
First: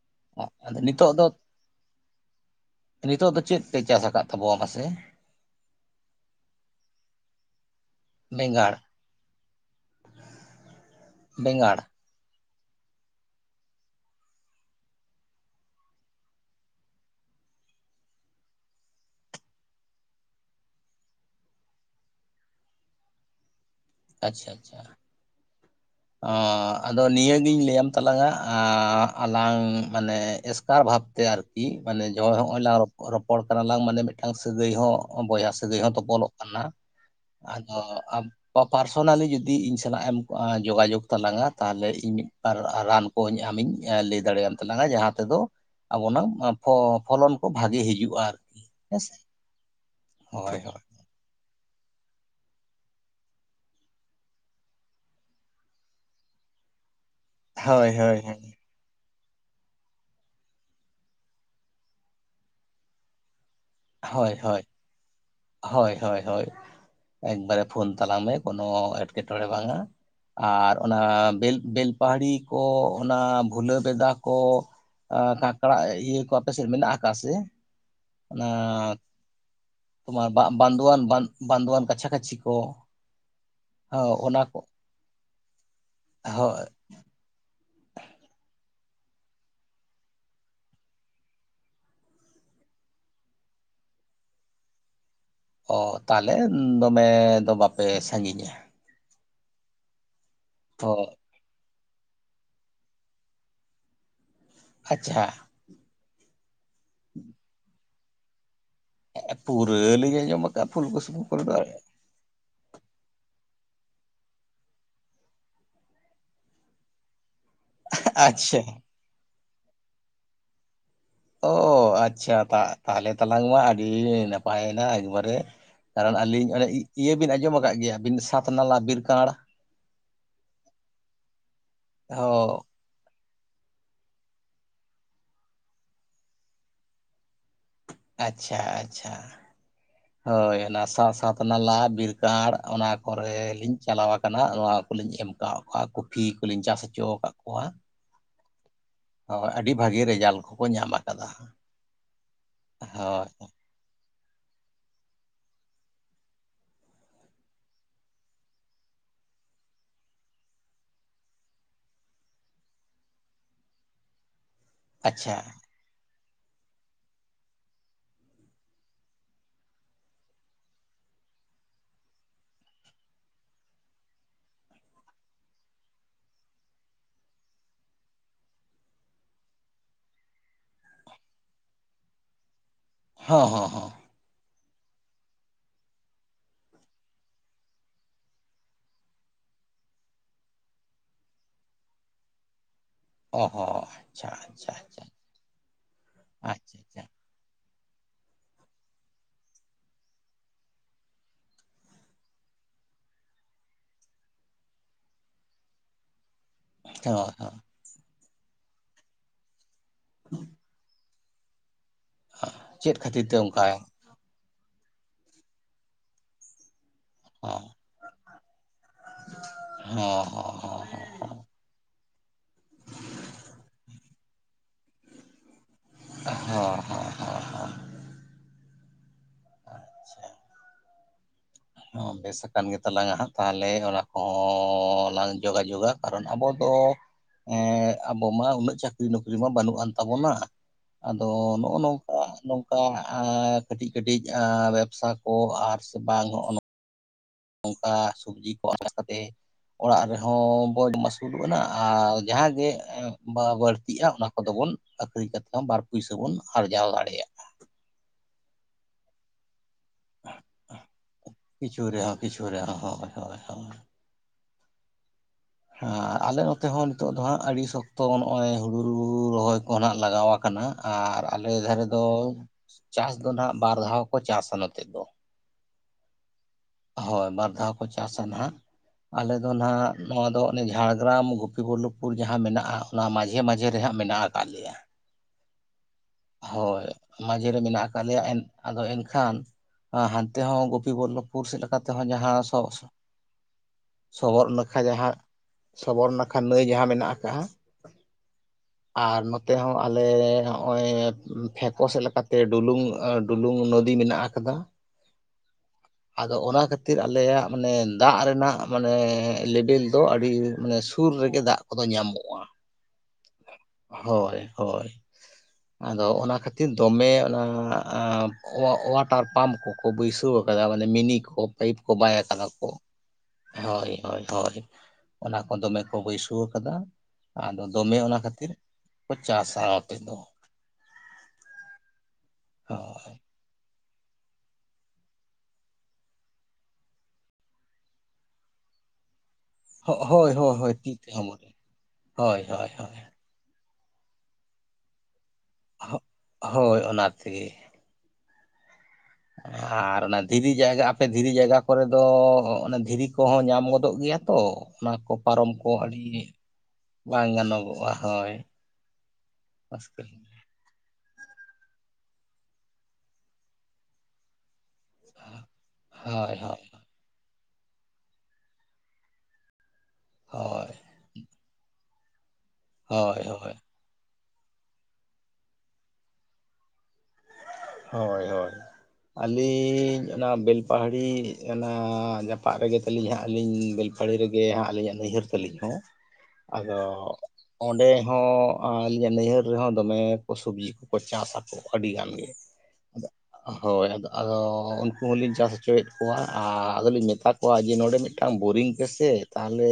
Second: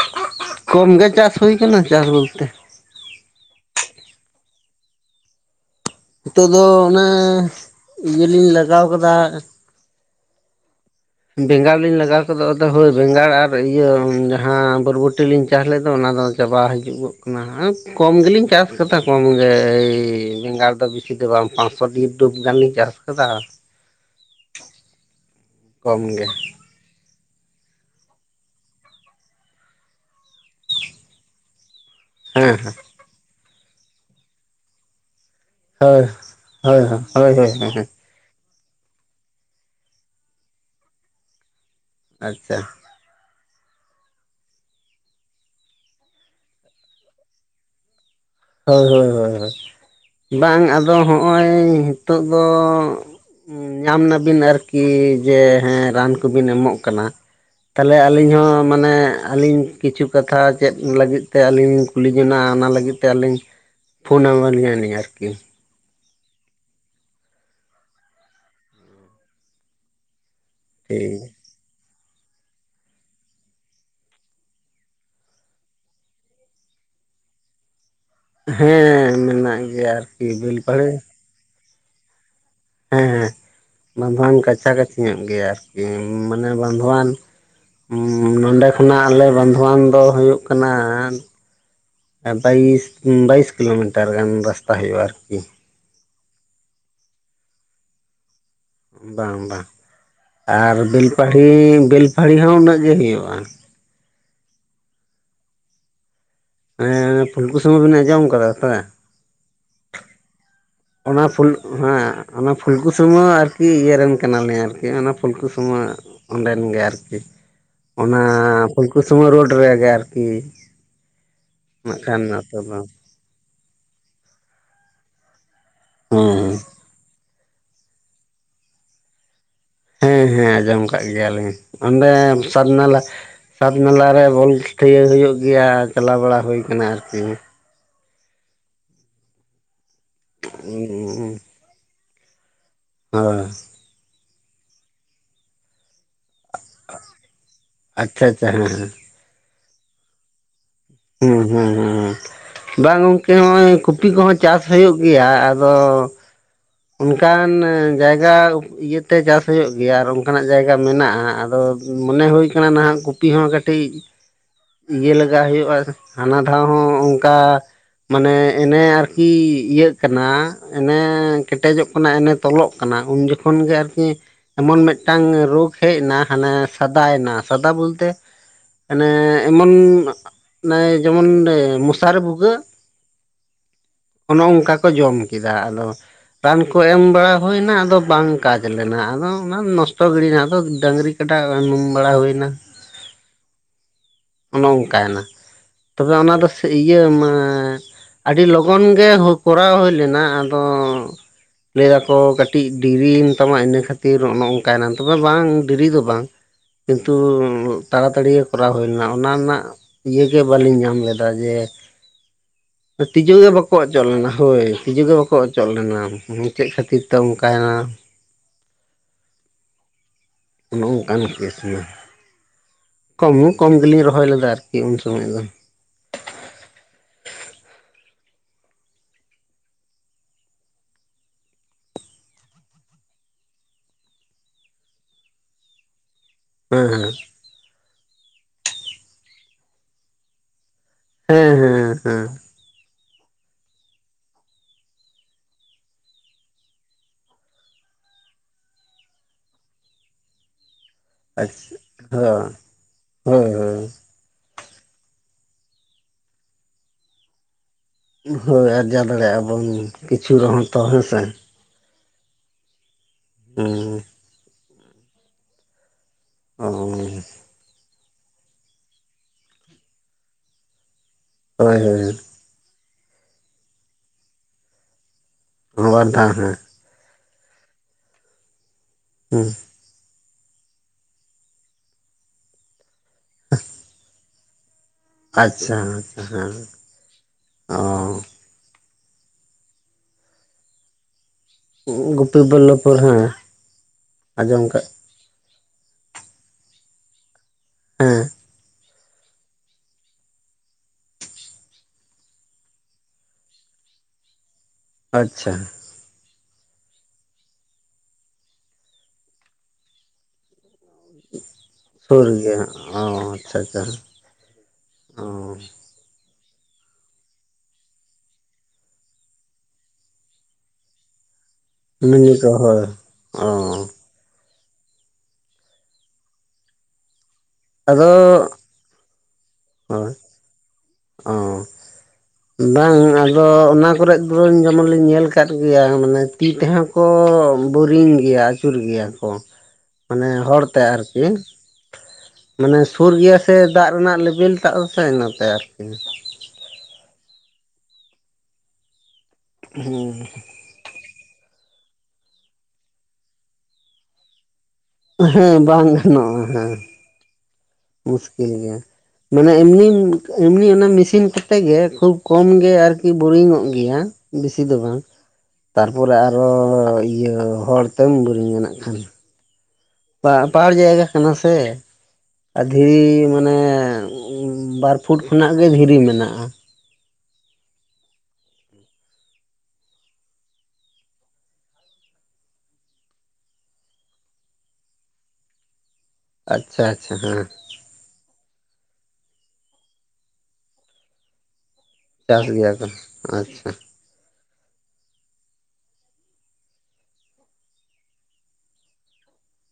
ᱟᱫᱚ ᱠᱚᱢ ᱜᱮ ᱱᱤᱛᱚᱜ ᱫᱚ ᱪᱟᱥ ᱦᱩᱭ ᱪᱟᱥ ᱵᱚᱞᱛᱮ ᱱᱤᱛᱚᱜ ᱫᱚ ᱪᱮᱫ ᱯᱮ ᱪᱟᱥ ᱟᱠᱟᱫ ᱛᱟᱵᱚᱣᱟ ᱯᱟᱥᱮ ᱱᱤᱛᱚᱜ ᱫᱚ ᱚᱱᱮ ᱤᱭᱟᱹ ᱞᱤᱧ ᱵᱮᱸᱜᱟᱲ ᱞᱟᱜᱟᱣ ᱠᱟᱫᱟ, ᱵᱮᱸᱜᱟᱲ ᱵᱮᱝᱜᱟᱲᱚᱞᱤᱧ ᱞᱟᱜᱟᱣ ᱠᱚᱫᱚ ᱦᱳᱭ ᱵᱮᱸᱜᱟᱲ ᱟᱨ ᱤᱭᱟᱹ ᱡᱟᱦᱟᱸ ᱵᱚᱨᱵᱩᱴᱤ ᱞᱤᱧ ᱪᱟᱥ ᱞᱮᱫ ᱫᱚ ᱚᱱᱟ ᱫᱚ ᱪᱟᱵᱟ ᱦᱤᱡᱩᱜ ᱜᱚᱫ ᱠᱚᱢ ᱜᱮᱞᱤᱧ ᱪᱟᱥ ᱟᱠᱟᱫᱟ ᱠᱚᱢ ᱜᱮᱭ ᱮᱭ ᱵᱮᱸᱜᱟᱲ ᱫᱚ ᱵᱤᱥᱤ ᱫᱚ ᱵᱟᱝ ᱯᱟᱸᱥᱥᱚ ᱫ ᱰᱩᱵ (unintelligible) ᱜᱟᱱᱤᱧ ᱪᱟᱥ ᱟᱠᱟᱫᱟ ᱟᱪᱪᱷᱟ ᱟᱪᱪᱷᱟ ᱠᱚᱢ ᱜᱮ ᱟᱨ (unintelligible) ᱟᱫᱚ ᱱᱤᱭᱟᱹᱜᱮᱧ ᱞᱟᱹᱭᱟᱢ ᱛᱟᱞᱟᱝᱟ ᱟᱞᱟᱝ ᱢᱟᱱᱮ ᱮᱥᱠᱟᱨ ᱵᱷᱟᱵᱛᱮ ᱟᱨᱠᱤ ᱠᱤ ᱢᱟᱱᱮ ᱡᱚᱭ ᱦᱚᱸᱜ ᱦᱮᱸ ᱚᱚᱭ ᱦᱮᱸ ᱞᱟᱝ ᱨᱚᱯᱚᱲ ᱠᱟᱱᱟ ᱞᱝ ᱢᱟᱱᱮ ᱢᱤᱫᱴᱟᱝ ᱥᱟᱹᱜᱟᱹᱭ ᱦᱚᱸ ᱵᱚᱭᱦᱟ ᱥᱟᱜᱟᱹᱭ ᱥᱟᱹᱜᱟᱹᱭ ᱦᱚᱸ ᱦᱳᱭ ᱛᱚᱯᱚᱞᱚᱜ ᱠᱟᱱᱟ ᱦᱳᱭ ᱦᱳᱭ ᱦᱳᱭ ᱟᱫᱚ ᱦᱳᱭ ᱯᱟᱨᱥᱚᱱᱟᱞᱤ ᱡᱩᱫᱤ ᱤᱧ ᱥᱟᱞᱟᱜ ᱮᱢ ᱠᱚᱜᱼᱟ ᱡᱳᱜᱟᱡᱳᱜᱽ ᱛᱟᱞᱟᱝᱟ ᱛᱟᱦᱚᱞᱮ ᱤᱧ ᱢᱤᱫ ᱟᱪᱪᱷᱟ ᱵᱟᱨ ᱨᱟᱱ ᱠᱚ ᱟᱢᱤᱧ ᱞᱟᱹᱭ ᱫᱟᱲᱮᱭᱢ ᱛᱟᱞᱟᱝᱟ ᱡᱟᱦᱟᱸ ᱛᱮᱫᱚ ᱟᱵᱚᱱᱟᱝ ᱯᱷᱚᱞᱚᱱ ᱠᱚ ᱵᱷᱟᱜᱮ ᱦᱤᱡᱩᱜᱼᱟ ᱟᱨ ᱦᱳᱭ ᱦᱳᱭᱭ ᱵᱟᱝ ᱦᱳᱭ ᱟᱫᱚ ᱦᱚᱜᱼᱚᱭ ᱱᱤᱛᱚᱜ ᱫᱚ ᱧᱟᱢ ᱱᱟᱵᱤᱱ ᱟᱨᱠᱤ ᱡᱮ ᱦᱮᱸ ᱨᱟᱱ ᱠᱚᱵᱤᱱ ᱮᱢᱚᱜ ᱠᱟᱱᱟ ᱦᱳᱭ ᱛᱟᱦᱚᱞᱮ ᱦᱳᱭ ᱟᱹᱞᱤᱧ ᱦᱳᱭ ᱦᱚᱸ ᱢᱟᱱᱮ ᱟᱹᱞᱤᱧ ᱠᱤᱪᱷᱩ ᱠᱟᱛᱷᱟ ᱪᱮᱫ ᱞᱟᱹᱜᱤᱫ ᱛᱮ ᱟᱹᱞᱤᱧ ᱞᱤᱧ ᱠᱩᱞᱤ ᱡᱚᱱᱟᱜ ᱚᱱᱟ ᱞᱟᱹᱜᱤᱛ ᱛᱚ ᱟᱹᱞᱤᱧ ᱯᱷᱳᱱ ᱦᱳᱭ ᱟᱢᱟ ᱦᱳᱭ ᱞᱤᱧᱞᱤᱧ ᱟᱨᱠᱤ ᱦᱳᱭ ᱦᱳᱭ ᱦᱳᱭ ᱮᱠᱵᱟᱨᱮ ᱯᱷᱳᱱ ᱛᱟᱞᱟᱝ ᱢᱮ ᱠᱳᱱᱳ ᱮᱴᱠᱮᱴᱚᱬᱮ ᱵᱟᱝᱟ ᱟᱨ ᱚᱱᱟ ᱴᱷᱤᱠ ᱵᱮᱞ ᱵᱮᱞᱯᱟᱦᱟᱲᱤ ᱠᱚ ᱚᱱᱟ ᱵᱷᱩᱞᱟᱹᱵᱮᱫᱟ ᱠᱚ ᱠᱟᱸᱠᱲᱟ ᱤᱭᱟᱹ ᱠᱚ ᱟᱯᱮ ᱥᱮᱫ ᱢᱮᱱᱟᱜ ᱟᱠᱟ ᱥᱮ ᱦᱮᱸ ᱢᱮᱱᱟᱜ ᱜᱮᱭᱟ ᱟᱨᱠᱤ ᱛᱢᱟᱨ (unintelligible) ᱵᱮᱞᱯᱟᱦᱟᱲᱤ ᱵᱟᱱᱫᱚᱟᱱ ᱵᱟᱱᱫᱣᱟᱱ ᱠᱟᱪᱷᱟ ᱠᱟᱪᱷᱤ (unintelligible) ᱦᱮᱸ ᱦᱮᱸ ᱦᱚᱸ ᱵᱟᱟᱱᱫᱷᱣᱟᱱ ᱚᱱᱟ ᱠᱚ ᱠᱟᱪᱷᱟ ᱠᱟᱪᱷᱤ ᱧᱚᱜ ᱜᱮᱭᱟ ᱟᱨᱠᱤ ᱢᱟᱱᱮ ᱦᱳᱭ ᱵᱟᱱᱫᱷᱣᱟᱱ ᱱᱚᱸᱰᱮ ᱠᱷᱚᱱᱟᱜ ᱟᱞᱮ ᱵᱟᱱᱫᱷᱩᱣᱟᱱ ᱫᱚ ᱦᱩᱭᱩᱜ ᱠᱟᱱᱟ ᱵᱟᱭᱤᱥ ᱵᱟᱭᱤᱥ ᱠᱤᱞᱳᱢᱤᱴᱟᱨ ᱜᱟᱱ ᱨᱟᱥᱛᱟ ᱦᱩᱭᱩᱜᱼᱟ ᱟᱨᱠᱤ ᱚ ᱛᱟᱦᱚᱞᱮ ᱫᱚᱢᱮ ᱫᱚ ᱵᱟᱯᱮ ᱥᱟᱺᱜᱤᱧᱟ ᱵᱟᱝ ᱵᱟᱝ ᱟᱨ ᱚ ᱵᱮᱞᱯᱟᱲᱦᱤ ᱵᱮᱞᱯᱟᱦᱟᱦᱟᱲᱤ ᱦᱚᱸ ᱩᱱᱟᱹᱜ ᱜᱮ ᱦᱩᱭᱩᱜᱼᱟ ᱟᱪᱷᱟ ᱾ ᱦᱮᱸ ᱯᱷᱩᱞᱠᱩᱥᱢᱩ ᱵᱮᱱ ᱟᱸᱡᱚᱢ ᱟᱠᱟᱫᱟ ᱛᱚᱵᱮ ᱯᱩᱨᱟᱹ ᱞᱤᱧ ᱟᱡᱚᱢᱟᱠ ᱚᱱᱟ ᱯᱷᱱ ᱦᱮᱸ (unintelligible) ᱚᱱᱟ ᱯᱷᱩᱞᱠᱩᱥᱢᱟᱹ ᱟᱨᱠᱤ ᱤᱭᱟᱹ ᱨᱮᱱ ᱠᱟᱱᱟᱞᱤᱧ ᱟᱨᱠᱤ ᱚᱱᱟ ᱯᱷᱩᱞᱠᱩᱥᱢᱟᱹ ᱚᱸᱰᱮᱱ ᱜᱮ ᱟᱨᱠᱤ ᱚᱱᱟ ᱟᱪᱪᱷᱟ ᱯᱷᱩᱞᱠᱩᱥᱢᱟᱹ ᱨᱳᱰ ᱨᱮᱜᱮ ᱟᱨᱠᱤ ᱚ ᱱᱟᱜ ᱠᱷᱟᱱ ᱟᱪᱷᱟ ᱟᱛᱳ ᱫᱚ ᱛᱟᱦᱚᱞᱮ ᱛᱟᱞᱟᱝ ᱢᱟ ᱟᱹᱰᱤ ᱱᱟᱯᱟᱭᱮᱱᱟ ᱮᱠᱵᱟᱨᱮ ᱠᱟᱨᱚᱱ ᱟᱹᱞᱤᱧ ᱚᱱᱮ ᱤᱭᱟᱹ ᱵᱤᱱ ᱟᱸᱡᱚᱢ ᱟᱠᱟᱫ ᱜᱮᱭᱟ ᱵᱤᱱ ᱥᱟᱛ ᱱᱟᱞᱟ ᱵᱤᱨ ᱠᱟᱣᱬᱟ ᱾ ᱦᱮᱸ ᱦᱮᱸ ᱟᱸᱡᱚᱢ ᱠᱟᱜ ᱜᱮᱭᱟᱞᱤᱧ ᱚᱸᱰᱮ ᱦᱚᱸ ᱥᱟᱛ ᱢᱮᱞᱟ ᱥᱟᱛ ᱢᱮᱞᱟ ᱨᱮ ᱵᱚᱞ ᱠᱷᱴᱷᱤᱭᱟ (unintelligible) ᱹ ᱦᱩᱭᱩᱜ ᱜᱮᱭᱟ ᱪᱟᱞᱟᱣ ᱵᱟᱲᱟ ᱦᱩᱭ ᱟᱠᱟᱱᱟ ᱟᱨᱠᱤ ᱟᱪᱷᱟ ᱟᱪᱷᱟ ᱦᱳᱭ ᱚᱱᱟ ᱥᱟᱶ ᱥᱟᱛ ᱱᱟᱞᱟᱦᱟ ᱵᱤᱨ ᱠᱟᱬ ᱚᱱᱟ ᱠᱚᱨᱮ ᱦᱳᱭ ᱞᱤᱧᱼᱼ ᱪᱟᱞᱟ ᱣᱟᱠᱟᱱᱟ ᱱᱚᱣᱟ ᱠᱩᱞᱤᱧ ᱮᱢ ᱟᱠᱟᱣᱟᱜ ᱠᱚᱣᱟ ᱠᱩᱯᱷᱤ ᱠᱩᱞᱤᱧ ᱪᱟᱥ ᱦᱚᱪᱚ ᱣᱟᱠᱟᱜ ᱠᱚᱣᱟ᱾ ᱟᱪᱷᱟ ᱟᱪᱷᱟ ᱦᱮᱸ ᱦᱮᱸ᱾ ᱦᱚᱭ ᱟᱹᱰᱤ ᱵᱷᱟᱜᱮ ᱨᱮᱡᱟᱞ ᱠᱚ ᱦᱚᱸᱠᱚ ᱧᱟᱢᱟ᱾ ᱦᱩᱸ ᱦᱩᱸ ᱦᱩᱸ ᱦᱩᱸ ᱵᱟᱝ ᱦᱳᱭ ᱜᱚᱝᱠᱮ ᱦᱚᱸᱜ-ᱚᱭ ᱠᱩᱯᱤ ᱠᱚᱦᱚᱸᱼᱼ ᱪᱟᱥ ᱦᱚᱭᱩᱜ ᱜᱮᱭᱟ ᱟᱫᱚᱼᱼ ᱚᱱᱠᱟᱱ ᱡᱟᱭᱜᱟ ᱤᱭᱟᱹᱛᱮ ᱪᱟᱥ ᱦᱚᱭᱩᱜ ᱜᱮᱭᱟ ᱟᱨ ᱚᱱᱠᱟ ᱱᱟᱜ ᱡᱟᱭᱜᱟ ᱢᱮᱱᱟᱜ-ᱟ ᱟᱫᱚᱼᱼ ᱢᱚᱱᱮ ᱦᱩᱭ ᱠᱟᱱᱟ ᱱᱟᱦᱟᱸᱜ ᱠᱩᱯᱤ ᱦᱚᱸ ᱠᱟᱹᱴᱤᱡᱼᱼ (unintelligible) ᱤᱭᱟᱹ ᱞᱟᱜᱟ ᱦᱩᱭᱩᱜᱼᱟ ᱦᱟᱱᱟ ᱫᱷᱟᱣ ᱦᱚᱸ ᱚᱱᱠᱟ ᱢᱟᱱᱮ ᱮᱱᱮ ᱟᱨ ᱠᱤ ᱤᱭᱟᱹ ᱠᱟᱱᱟ ᱮᱱᱮᱼᱼ ᱠᱮᱴᱮᱡᱚᱜ ᱠᱟᱱᱟ ᱮᱱᱮ ᱛᱚᱞᱚᱜ ᱠᱟᱱᱟ ᱩᱱ ᱡᱚᱠᱷᱚᱱ ᱜᱮ ᱟᱨ ᱠᱤᱼᱼ ᱮᱢᱚᱱ ᱢᱤᱫᱴᱟᱝ ᱨᱳᱜᱽ ᱦᱮᱡ ᱮᱱᱟ ᱦᱟᱱᱮ ᱥᱟᱫᱟ ᱭᱮᱱᱟ ᱥᱟᱫᱟ ᱵᱩᱞᱛᱮᱼᱼ ᱢᱟᱱᱮ ᱮᱢᱚᱱ ᱚᱱᱮ ᱡᱮᱢᱚᱱ ᱮᱻ ᱢᱚᱥᱟᱨᱤ ᱵᱷᱩᱜᱟᱹᱜᱼᱼ ᱦᱚᱸ ᱦᱚᱸ ᱦᱚᱸ᱾ ᱚᱱᱮ ᱚᱱᱠᱟ ᱠᱚ ᱡᱚᱢ ᱠᱮᱫᱟ ᱟᱫᱚᱼᱼ ᱨᱟᱱ ᱠᱚ ᱮᱢ ᱵᱟᱲᱟ ᱦᱚᱭᱱᱟ ᱟᱫᱚ ᱵᱟᱝ ᱠᱟᱡᱽ ᱞᱮᱱᱟ ᱟᱫᱚ ᱚᱱᱟ ᱱᱚᱥᱴᱚ ᱜᱤᱰᱤᱭᱱᱟ ᱟᱫᱚ ᱰᱟᱹᱝᱨᱤᱼᱼ ᱮᱴᱟᱜᱟᱜ ᱠᱚ ᱮᱢ ᱵᱟᱲᱟ ᱦᱩᱭ ᱱᱟ᱾ ᱚ ᱦᱚᱭ᱾ ᱚᱱᱮ ᱚᱱᱠᱟᱭ ᱱᱟ ᱛᱚᱵᱮ ᱚᱱᱟ ᱫᱚ ᱥᱮ ᱤᱭᱟᱹ ᱟᱪᱪᱷᱟ ᱢᱟᱼᱼ ᱟᱹᱰᱤ ᱞᱚᱜᱚᱱ ᱜᱮ ᱦᱚ ᱠᱚᱨᱟᱣ ᱦᱩᱭ ᱞᱮᱱᱟ ᱟᱫᱚᱼᱼ ᱞᱟᱹᱭ ᱫᱟᱠᱚ ᱠᱟᱹᱴᱤᱡ ᱰᱤᱨᱤ ᱭᱮᱱ ᱛᱟᱢᱟ ᱤᱱᱟᱹ ᱠᱷᱟᱹᱛᱤᱨ ᱱᱚᱜ-ᱚ ᱱᱚᱝᱠᱟᱭ ᱱᱟ ᱛᱮ ᱵᱟᱝ ᱫᱤᱨᱤ ᱫᱚ ᱵᱟᱝ᱾ ᱟᱪᱪᱷᱟ ᱠᱤᱱᱛᱩ ᱦᱳᱭ ᱦᱳᱭ ᱛᱟᱲᱟ ᱛᱟᱹᱲᱤ ᱠᱚᱨᱟᱣ ᱦᱩᱭ ᱞᱮᱱᱟ ᱚᱱᱟ ᱨᱮᱱᱟᱜᱼᱼ ᱤᱭᱟᱹ ᱜᱮ ᱵᱟᱹᱞᱤᱧ ᱧᱟᱢ ᱞᱮᱫᱟ ᱡᱮ ᱪᱮᱫ ᱠᱷᱟᱹᱛᱤᱨ ᱛᱤᱡᱩ ᱛᱮ ᱮ ᱜᱮ ᱚᱱᱠᱟ ᱵᱟᱠᱚᱼᱼ ᱦᱚᱸ ᱪᱚᱜ ᱞᱮᱱᱟ ᱦᱳᱭ ᱛᱤᱡᱩ ᱜᱮ ᱵᱟᱠᱚ ᱚᱪᱚᱜ ᱞᱮᱱᱟ ᱚᱸᱻ ᱪᱮᱫ ᱠᱷᱟᱹᱛᱤᱨ ᱛᱮ ᱚᱱᱠᱟᱭ ᱱᱟᱼᱼ ᱦᱚᱸ ᱦᱚᱸ᱾ ᱱᱚᱜ-ᱚᱱᱠᱟᱱ ᱠᱮᱥ ᱱᱟ ᱠᱚᱢ ᱦᱚᱸ ᱠᱚᱢ ᱜᱤᱞᱤᱧ ᱨᱚᱦᱚᱭ ᱞᱮᱫᱟ ᱟᱨᱠᱤ ᱩᱱ ᱥᱚᱢᱚᱭ ᱫᱚ᱾ ᱦᱚᱸ ᱦᱚᱸ᱾ ᱦᱚᱸ ᱦᱚᱸ ᱦᱚᱸ ᱵᱮᱥ ᱟᱠᱟᱱ ᱜᱮ ᱛᱟᱞᱟᱝ ᱟ ᱦᱟᱸᱜ ᱛᱟᱦᱚᱞᱮ ᱚᱱᱟ ᱠᱚᱦᱚᱸ ᱞᱟᱝ ᱡᱚᱜᱟᱡᱚᱜᱟ ᱠᱟᱨᱚᱱ ᱟᱵᱚᱼᱼ ᱦᱮᱸ ᱦᱮᱸ᱾ ᱮᱸᱻ ᱟᱵᱚ ᱢᱟ ᱩᱱᱟᱹᱜ ᱪᱟᱠᱨᱤ ᱱᱚᱠᱨᱤ ᱢᱟ ᱵᱟᱱᱩᱜ ᱟᱱ ᱛᱟᱵᱚᱱᱟ᱾ ᱟᱫᱚ ᱦᱮᱸ ᱦᱮᱸ ᱱᱚᱜ-ᱚ ᱦᱮᱸ ᱱᱚᱝᱠᱟ ᱦᱮᱸ ᱱᱚᱝᱼᱼ ᱠᱟ ᱟᱨ ᱠᱟᱹᱴᱤᱡ ᱠᱟᱹᱴᱤᱡ ᱟᱨ ᱵᱮᱵᱽᱥᱟ ᱠᱚ ᱟᱨ ᱥᱮ ᱵᱟᱝ ᱦᱚᱸᱜ-ᱚ ᱱᱚᱼᱼ ᱚᱱᱠᱟ ᱥᱚᱵᱽᱡᱤ ᱠᱚ ᱪᱟᱥ ᱠᱟᱛᱮᱜ ᱚᱲᱟᱜ ᱨᱮᱦᱚᱸ ᱵᱚ ᱡᱚᱢ ᱢᱟᱥᱮᱼᱼ ᱛᱩᱞᱩᱜ ᱟᱱᱟ ᱟᱨ ᱟᱪᱪᱷᱟ ᱡᱟᱦᱟᱸ ᱜᱮ ᱮ ᱵᱟ ᱦᱳᱭ ᱦᱳᱭ ᱵᱟᱹᱲᱛᱤᱜ-ᱟ ᱚᱱᱟ ᱠᱚᱫᱚ ᱵᱚᱱᱼᱼ ᱟᱹᱠᱷᱨᱤᱧ ᱠᱟᱛᱮ ᱦᱚᱸ ᱵᱟᱨ ᱯᱩᱭᱥᱟᱹ ᱵᱚᱱ ᱟᱨᱡᱟᱣ ᱫᱟᱲᱮᱭᱟᱜ᱾ ᱦᱚᱭ ᱟᱨᱡᱟᱣ ᱫᱟᱲᱮᱭᱟᱜ-ᱟ ᱵᱚᱱ ᱠᱤᱪᱷᱩ ᱨᱮᱦᱚᱸ ᱛᱚ ᱦᱮᱸᱥᱮ᱾ ᱠᱤᱪᱷᱩ ᱨᱮᱦᱚᱸ ᱠᱤᱪᱷᱩ ᱨᱮᱦᱚᱸ ᱦᱚᱸ ᱦᱚᱭ ᱦᱚᱭ᱾ ᱦᱩᱸ ᱦᱟᱸ ᱟᱞᱮ ᱚ ᱱᱚᱛᱮ ᱦᱚᱸ ᱱᱤᱛᱚᱜ ᱫᱚ ᱦᱟᱸᱜ ᱟᱹᱰᱤ ᱥᱚᱠᱼᱼ ᱛᱚ ᱱᱚᱜ-ᱚᱭ ᱦᱩᱲᱩ ᱨᱚᱦᱚᱭ ᱠᱚ ᱦᱚᱸ ᱱᱟᱜ ᱞᱟᱜᱟᱣ ᱠᱟᱱᱟ ᱟᱨ ᱟᱞᱮ ᱦᱳᱭ ᱫᱷᱟᱨᱮ ᱫᱚᱼᱼ ᱪᱟᱥ ᱫᱚ ᱱᱟᱦᱟᱸᱜ ᱵᱟᱨ ᱫᱷᱟᱣ ᱠᱚ ᱪᱟᱥᱟ ᱱᱚᱛᱮ ᱫᱚ᱾ ᱦᱩᱲᱩ ᱵᱟᱨ ᱫᱟᱸ ᱦᱮᱸ᱾ ᱦᱚᱭ ᱵᱟᱨ ᱫᱷᱟᱣ ᱠᱚ ᱪᱟᱥᱟ ᱱᱟᱦᱟᱸᱜ ᱟᱞᱮ ᱦᱩᱸ ᱫᱚ ᱱᱟᱦᱟᱸᱜᱼᱼ ᱱᱚᱣᱟ ᱫᱚ ᱚᱱᱮ ᱡᱷᱟᱲᱜᱨᱟᱢ ᱜᱚᱯᱤ ᱵᱚᱞᱞᱚᱠᱽᱯᱩᱨ ᱡᱟᱦᱟᱸ ᱢᱮᱱᱟᱜ-ᱟ, ᱚᱱᱟ ᱢᱟᱡᱷᱮ ᱢᱟᱡᱷᱮ ᱨᱮ ᱦᱟᱸᱜ ᱢᱮᱱᱟᱜ ᱟᱠᱟᱜ ᱞᱮᱭᱟ᱾ ᱟᱪᱪᱷᱟ ᱟᱸᱻ᱾ ᱦᱚᱭ ᱢᱟᱡᱷᱮ ᱨᱮ ᱢᱮᱱᱟᱜ ᱟᱠᱟᱜ ᱞᱮᱭᱟ ᱮᱱᱼᱼ ᱟᱫᱚ ᱮᱱᱠᱷᱟᱱ ᱦᱟᱱᱛᱮ ᱦᱚᱸ ᱜᱚᱯᱤ ᱵᱚᱞᱞᱚᱠ ᱯᱩᱨ ᱥᱮᱫ ᱞᱮᱠᱼᱼ ᱠᱟ ᱛᱮᱦᱚᱸ ᱡᱟᱦᱟᱸ ᱜᱩᱯᱤ ᱥᱚᱜ ᱥᱚ ᱵᱚᱞᱞᱚᱯᱩᱨ ᱦᱮᱸ ᱥᱚᱜᱚᱫ ᱟᱸᱡᱚᱢ ᱱᱟᱠᱷᱟ ᱠᱟᱜ ᱡᱟᱦᱟᱸᱼᱼ ᱥᱚᱵᱚᱨ ᱱᱟᱠᱷᱟ ᱱᱟᱹᱭ ᱡᱟᱦᱟᱸ ᱢᱮᱱᱟᱜ ᱟᱠᱟᱟᱜ-ᱟᱼᱼ ᱦᱮᱸ᱾ ᱟᱨ ᱱᱚᱛᱮ ᱦᱚᱸ ᱟᱞᱮ ᱦᱚᱜᱼᱚᱭ ᱯᱷᱮᱠᱚ ᱥᱮᱫ ᱞᱮᱠᱟᱛᱮ ᱰᱩᱞᱩᱝ ᱟᱨ ᱰᱩᱞᱩᱝ ᱱᱚᱫᱤ ᱢᱮᱱᱟᱜ ᱟᱠᱟᱫᱟ ᱟᱪᱪᱷᱟ ᱟᱫᱚ ᱚᱱᱟ ᱠᱷᱟᱹᱛᱤᱨ ᱟᱞᱮᱭᱟᱜ ᱢᱟᱱᱮ ᱫᱟᱜ ᱨᱮᱱᱟᱜ ᱢᱟᱱᱮ ᱞᱮᱵᱮᱞ ᱫᱚ ᱟᱹᱰᱤ ᱢᱟᱱᱮ ᱥᱩᱨ ᱨᱮᱜᱮ ᱫᱟᱜ ᱠᱚᱫᱚ ᱥᱩᱨ ᱧᱟᱢᱚᱜᱼᱟ ᱜᱮᱭᱟ ᱚ ᱟᱪᱪᱷᱟ ᱟᱪᱪᱷᱟ ᱦᱚᱭ ᱦᱚᱭ ᱚ ᱟᱫᱚ ᱚᱱᱟ ᱠᱷᱟᱹᱛᱤᱨ ᱫᱚᱢᱮ ᱚᱱᱟ ᱚᱣᱟᱴᱟᱨ ᱯᱟᱢ ᱠᱚ ᱠᱚ ᱵᱟᱹᱭᱥᱟᱹᱣ ᱟᱠᱟᱫᱟ ᱢᱟᱱᱮ ᱢᱤᱱᱤ ᱠᱚ ᱯᱟᱭᱤᱯ ᱠᱚ ᱵᱟᱭ ᱢᱤᱱᱤ ᱟᱠᱟᱫᱟ ᱠᱚ ᱦᱳᱭ ᱚ ᱦᱚᱭ ᱦᱚᱭ ᱦᱚᱭ ᱚᱱᱟ ᱠᱚ ᱫᱚᱢᱮ ᱠᱚ ᱵᱟᱹᱭᱥᱟᱹᱣ ᱟᱠᱟᱫᱟ ᱟᱫᱚ ᱫᱚᱢᱮ ᱚᱱᱟ ᱠᱷᱟᱹᱛᱤᱨ ᱠᱚ ᱪᱟᱥᱟ ᱱᱚᱛᱮᱫ ᱫᱚ ᱚᱸᱻ ᱵᱟᱝ ᱦᱳᱭ ᱟᱨᱼᱼ ᱟᱫᱚ ᱚᱱᱟ ᱠᱚᱨ ᱫᱚᱧ ᱡᱮᱢᱚᱱ ᱞᱤᱧ ᱧᱮᱞ ᱟᱠᱟᱫ ᱜᱮᱭᱟ ᱢᱟᱱᱮ ᱛᱤ ᱛᱮᱦᱚᱸ ᱠᱚ ᱵᱳᱨᱤᱝ ᱜᱮᱭᱟ ᱟᱹᱪᱩᱨ ᱜᱮᱭᱟ ᱠᱚ ᱢᱟᱱᱮ ᱦᱳᱭ ᱦᱳᱭ ᱦᱚᱲ ᱦᱳᱭ ᱛᱮ ᱛᱤ ᱛᱮᱦᱚᱸ ᱟᱨᱠᱤ ᱵᱚᱱ ᱦᱳᱭ ᱦᱳᱭ ᱢᱟᱱᱮ ᱥᱩᱨ ᱜᱮᱭᱟ ᱥᱮ ᱫᱟᱜ ᱨᱮᱱᱟᱜ ᱞᱮᱵᱮᱞ ᱴᱟᱜ ᱫᱚ ᱥᱮ ᱤᱱᱟᱛᱮ ᱟᱨᱠᱤ ᱦᱚᱭ ᱚᱱᱟ ᱛᱮᱜᱮ ᱟᱨ ᱚᱱᱟ ᱫᱷᱤᱨᱤ ᱡᱟᱭᱜᱟ ᱟᱯᱮ ᱫᱷᱤᱨᱤ ᱡᱟᱭᱜᱟ ᱠᱚᱨᱮ ᱫᱚ ᱚᱱᱮ ᱫᱷᱤᱨᱤ ᱠᱚᱦᱚᱸ ᱧᱟᱢ ᱜᱚᱫᱚᱜ ᱜᱮᱭᱟ ᱛᱚ ᱚᱱᱟ ᱠᱚ ᱯᱟᱨᱚᱢ ᱦᱮᱸ ᱠᱚ ᱵᱟᱝ ᱟᱹᱰᱤ ᱜᱟᱱᱚᱜᱼᱟ ᱦᱮᱸ (unintelligible) ᱵᱟᱝ ᱜᱟᱱᱚᱜᱚᱜᱼᱟ ᱦᱳᱭ ᱢᱩᱥᱠᱤᱞ ᱜᱮᱭᱟ (unintelligible) ᱢᱟᱱᱮ ᱮᱢᱱᱤ ᱢᱩᱥᱠᱤᱞ ᱮᱢᱱᱤ ᱚᱱᱟ ᱢᱮᱥᱤᱱ ᱠᱟᱛᱮᱫ ᱜᱮ ᱠᱷᱩᱵ ᱠᱚᱢᱜᱮ ᱟᱨᱠᱤ ᱵᱳᱨᱤᱝ ᱚᱜ ᱜᱮᱭᱟ ᱵᱤᱥᱤ ᱫᱚ ᱵᱟᱝ ᱛᱟᱨᱯᱚᱨᱮ ᱦᱳᱭ ᱟᱨᱚ ᱦᱳᱭ ᱤᱭᱟᱹ ᱦᱚᱲ ᱛᱮᱢ ᱵᱚᱨᱤᱝ-ᱟ ᱱᱟᱜᱠᱷᱟᱱ (unintelligible) ᱦᱳᱭ ᱯᱟᱦᱟᱲ ᱡᱟᱭᱜᱟ ᱠᱟᱱᱟ ᱥᱮ (unintelligible) ᱟᱨ ᱫᱷᱤᱨᱤ ᱦᱳᱭ ᱢᱟᱱᱮ ᱦᱳᱭ (unintelligible) ᱵᱟᱨ ᱯᱷᱩᱴ ᱠᱷᱚᱱᱟᱜ ᱜᱮ ᱫᱷᱤᱨᱤ ᱢᱮᱱᱟᱜᱼᱟ (unintelligible) ᱦᱳᱭ ᱦᱳᱭ ᱟᱹᱞᱤᱧ ᱚᱱᱟ ᱵᱮᱞᱯᱟᱦᱟᱲᱤ ᱚᱱᱟ ᱡᱟᱯᱟᱜ ᱨᱮᱜᱮ ᱛᱟᱹᱞᱤᱧ ᱦᱟᱸᱜ ᱟᱹᱞᱤᱧ ᱵᱮᱞᱯᱟᱦ ᱟᱲᱤ ᱨᱮᱜᱮ ᱦᱟᱸᱜ ᱟᱹᱞᱤᱧᱟᱜ ᱱᱟᱹᱭᱦᱟᱹᱨ ᱛᱟᱹᱞᱤᱧ ᱦᱚᱸ ᱟᱫᱚ ᱟᱪᱪᱷᱟ ᱟᱪᱪᱷᱟ ᱦᱮᱸ ᱚᱸᱰᱮ ᱦᱚᱸ ᱟᱹᱞᱤᱧᱟᱜ ᱱᱟᱹᱭᱦᱟᱹᱨ ᱨᱮᱦᱚᱸ ᱫᱚᱢᱮ ᱠᱚ ᱥᱚᱵᱽᱡᱤ ᱠᱚᱠᱚ ᱪᱟᱥ ᱟᱠᱚ ᱟᱹᱰᱤᱜᱟᱱ ᱪᱟᱥ ᱜᱮᱭᱟ ᱠᱚ (unintelligible) ᱟᱪᱪᱷᱟ ᱦᱳᱭ ᱟᱫᱚ ᱟᱫᱚ ᱩᱱᱠᱩ ᱦᱚᱸᱞᱤᱧ ᱪᱟᱥ ᱦᱚᱪᱚᱭᱮᱫ ᱠᱚᱣᱟ ᱟᱨ ᱟᱫᱚᱞᱤᱧ ᱢᱮᱛᱟ ᱠᱚᱣᱟ ᱡᱮ ᱱᱚᱸᱰᱮ ᱢᱤᱫᱴᱟᱝ ᱵᱳᱨᱤᱝ ᱯᱮᱥᱮ ᱛᱟᱦᱚᱞᱮ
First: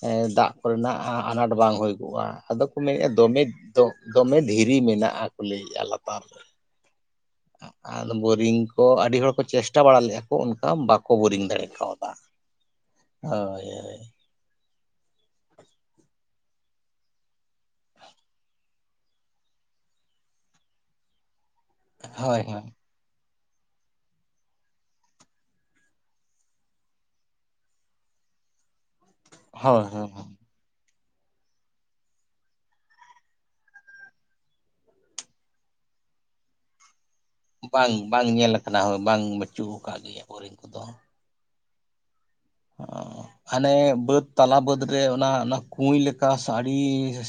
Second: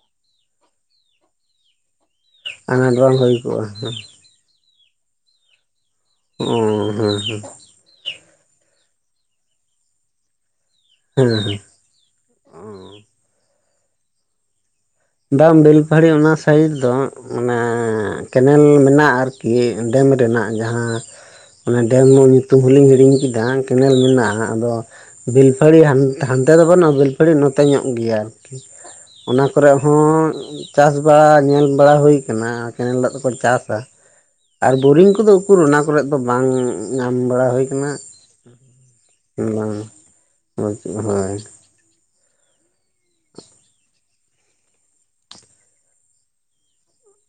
(unintelligible) ᱫᱟᱜ ᱠᱚᱨᱮᱱᱟᱜ ᱟᱱᱟᱴ ᱵᱟᱝ ᱦᱩᱭᱠᱚᱜᱼᱟ ᱟᱫᱚ ᱠᱚ ᱟᱱᱟᱴ ᱢᱮᱱᱮᱫᱼᱟ ᱵᱟᱝ ᱦᱩᱭ ᱠᱚᱜᱼᱟ ᱫᱚᱢᱮ (unintelligible) ᱫᱷᱤᱨᱤ ᱢᱮᱱᱟᱜᱼᱟ ᱠᱚ ᱞᱟᱹᱭᱮᱫᱼᱟ ᱞᱟᱛᱟᱨ ᱨᱮ ᱚ ᱦᱩᱸ ᱦᱩᱸ ᱟᱫᱚ ᱵᱳᱨᱤᱝ ᱠᱚ ᱟᱹᱰᱤ ᱦᱚᱲ ᱠᱚ ᱪᱮᱥᱴᱟ ᱵᱟᱲᱟ ᱞᱮᱫᱼᱟ ᱠᱚ ᱚᱱᱠᱟ ᱵᱟᱠᱚ (unintelligible) ᱦᱮᱸ ᱵᱳᱨᱤᱝ ᱦᱮᱸ ᱫᱟᱲᱮ ᱠᱟᱣᱫᱟ (unintelligible) ᱦᱳᱭ ᱦᱳᱭ ᱵᱟᱝ ᱵᱮᱞᱯᱟᱦᱟᱲᱤ ᱚᱱᱟ ᱥᱟᱭᱤᱰ ᱫᱚ ᱚᱱᱟ ᱠᱮᱱᱮᱞ ᱢᱮᱱᱟᱜᱼᱟ ᱟᱨᱠᱤ (unintelligible) ᱰᱮᱢ ᱨᱮᱱᱟᱜ ᱡᱟᱦᱟᱸ (unintelligible) ᱚᱱᱟ ᱰᱮᱢ ᱦᱳᱭ ᱧᱩᱛᱩᱢ ᱦᱳᱭ ᱦᱚᱞᱤᱧ ᱦᱤᱲᱤᱧ ᱠᱮᱫᱟ ᱠᱮᱱᱮᱞ ᱢᱮᱱᱟᱜᱼᱟ ᱟᱫᱚ ᱵᱮᱞᱯᱟᱦᱟᱲᱤ ᱦᱟᱱᱛᱮ ᱫᱚ ᱵᱟᱹᱱᱩᱜᱼᱟ ᱵᱮᱞᱯᱟᱦᱟᱲᱤ ᱱᱚᱛᱮ ᱧᱚᱜ ᱜᱮᱭᱟ ᱟᱨᱠᱤ ᱚᱱᱟ ᱠᱚᱨᱮ ᱦᱳᱭ ᱦᱳᱭ ᱦᱚᱸ ᱦᱳᱭ ᱪᱟᱥ ᱵᱟᱲᱟ ᱧᱮᱞ ᱵᱟᱲᱟ ᱦᱩᱭ ᱟᱠᱟᱱᱟ ᱠᱮᱱᱮᱞ ᱫᱟᱜ ᱛᱮᱠᱚ ᱪᱟᱥᱟ ᱟᱨ ᱵᱳᱨᱤᱝ ᱠᱚᱫᱚ ᱩᱠᱩᱨ ᱚᱱᱟ ᱠᱚᱨᱮᱫ ᱫᱚ ᱵᱟᱝ ᱧᱟᱢ ᱵᱟᱲᱟ ᱦᱩᱭ ᱟᱠᱟᱱᱟ ᱵᱟᱝ ᱵᱟᱝ ᱧᱮᱞ ᱟᱠᱟᱱᱟ ᱦᱳᱭ (unintelligible) ᱵᱟᱹᱪᱩᱜ ᱵᱟᱝ ᱟᱠᱟᱫ ᱜᱮᱭᱟ ᱵᱳᱨᱤᱝ (unintelligible) ᱦᱳᱭ ᱠᱚᱫᱚ ᱛᱚᱵᱮ ᱦᱳᱭ (unintelligible) ᱦᱟᱱᱮ ᱵᱟᱹᱫᱽ ᱛᱟᱞᱟ ᱵᱟᱹᱫᱽ ᱨᱮ (unintelligible) ᱚᱱᱟ ᱠᱩᱭ ᱞᱮᱠᱟ ᱟᱹᱰᱤ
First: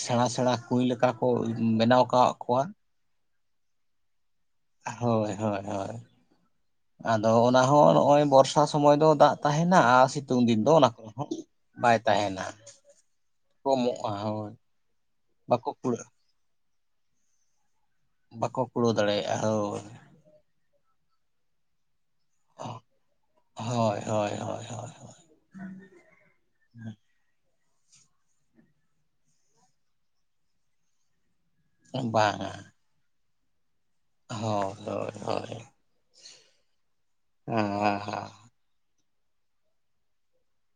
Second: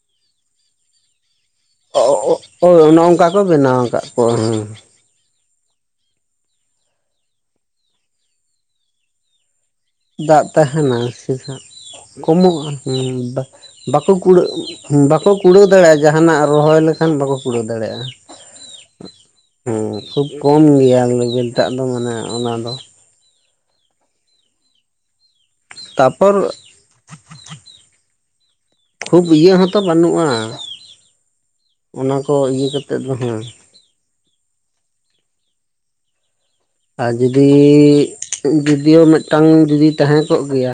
ᱥᱮᱬᱟ ᱥᱮᱬᱟ ᱠᱩᱭ ᱞᱮᱠᱟ ᱠᱚ ᱵᱮᱱᱟᱣ ᱠᱟᱣᱚᱜ ᱠᱚᱣᱟ ᱱᱚᱜ-ᱚ ᱱᱚᱝᱠᱟ ᱠᱚ ᱵᱮᱱᱟᱣ ᱟᱠᱟᱫ ᱠᱚᱣᱟ, ᱦᱚᱸ ᱦᱳᱭ ᱦᱳᱭ ᱦᱳᱭ ᱟᱫᱚ ᱚᱱᱟ ᱦᱚᱸ ᱱᱚᱜᱼᱚᱭ ᱵᱚᱨᱥᱟ ᱥᱚᱢᱚᱭ ᱫᱚ ᱫᱟᱜ ᱛᱟᱦᱮᱱᱟ ᱥᱤᱛᱩᱝ ᱫᱟᱜ ᱫᱤᱱ ᱫᱚ ᱚᱱᱟ ᱛᱟᱦᱮᱱᱟ ᱠᱚᱨᱮ ᱦᱚᱸ ᱥᱮ ᱦᱟᱜ ᱵᱟᱭ (unintelligible) ᱛᱟᱦᱮᱱᱟ ᱠᱚᱢᱚᱜᱼᱟ (unintelligible) ᱵᱟᱠᱚ ᱠᱚᱢᱚᱜᱼᱟ ᱦᱳᱭ ᱠᱩᱲᱟᱹᱜ-ᱟ ᱵᱟᱠᱚ ᱠᱩᱲᱟᱹᱣ ᱫᱟᱲᱮᱭᱟᱜᱼᱟ ᱡᱟᱦᱟᱱᱟᱜ ᱨᱚᱦᱚᱭ ᱞᱮᱠᱷᱟᱱ ᱵᱟᱠᱚ ᱠᱩᱲᱟᱹᱣ ᱫᱟᱲᱮᱭᱟᱜᱼᱟ ᱵᱟᱠᱚ ᱠᱩᱲᱟᱹᱣ ᱫᱟᱲᱮᱭᱟᱜᱼᱟ (unintelligible) ᱦᱮᱸ ᱦᱳᱭ ᱠᱷᱩᱵ ᱠᱚᱢ ᱜᱮᱭᱟ ᱞᱮᱵᱮᱞ ᱴᱟᱜ ᱫᱚ ᱢᱟᱱᱮ ᱚᱱᱟ ᱫᱚ ᱦᱚᱭ ᱦᱚᱭ ᱦᱚᱭ ᱦᱚᱭ ᱦᱚᱭ ᱛᱟᱯᱚᱨ ᱦᱮᱸ ᱠᱷᱩᱵ ᱤᱭᱟᱹ ᱦᱚᱛᱚ ᱵᱟᱹᱱᱩᱜ-ᱟ (unintelligible) ᱚᱱᱟ ᱠᱚ ᱵᱟᱝᱟ ᱤᱭᱟᱹ ᱠᱟᱛᱮᱫ ᱫᱚ ᱦᱟᱜ ᱦᱳᱭ ᱦᱳᱭ ᱦᱳᱭ ᱟᱨ ᱡᱩᱫᱤ ᱦᱮᱸ ᱦᱮᱸ (unintelligible) ᱡᱫᱤᱭᱳ ᱢᱤᱫᱴᱟᱝ ᱡᱩᱫᱤ ᱛᱟᱦᱮᱸ ᱠᱚᱜ ᱜᱮᱭᱟ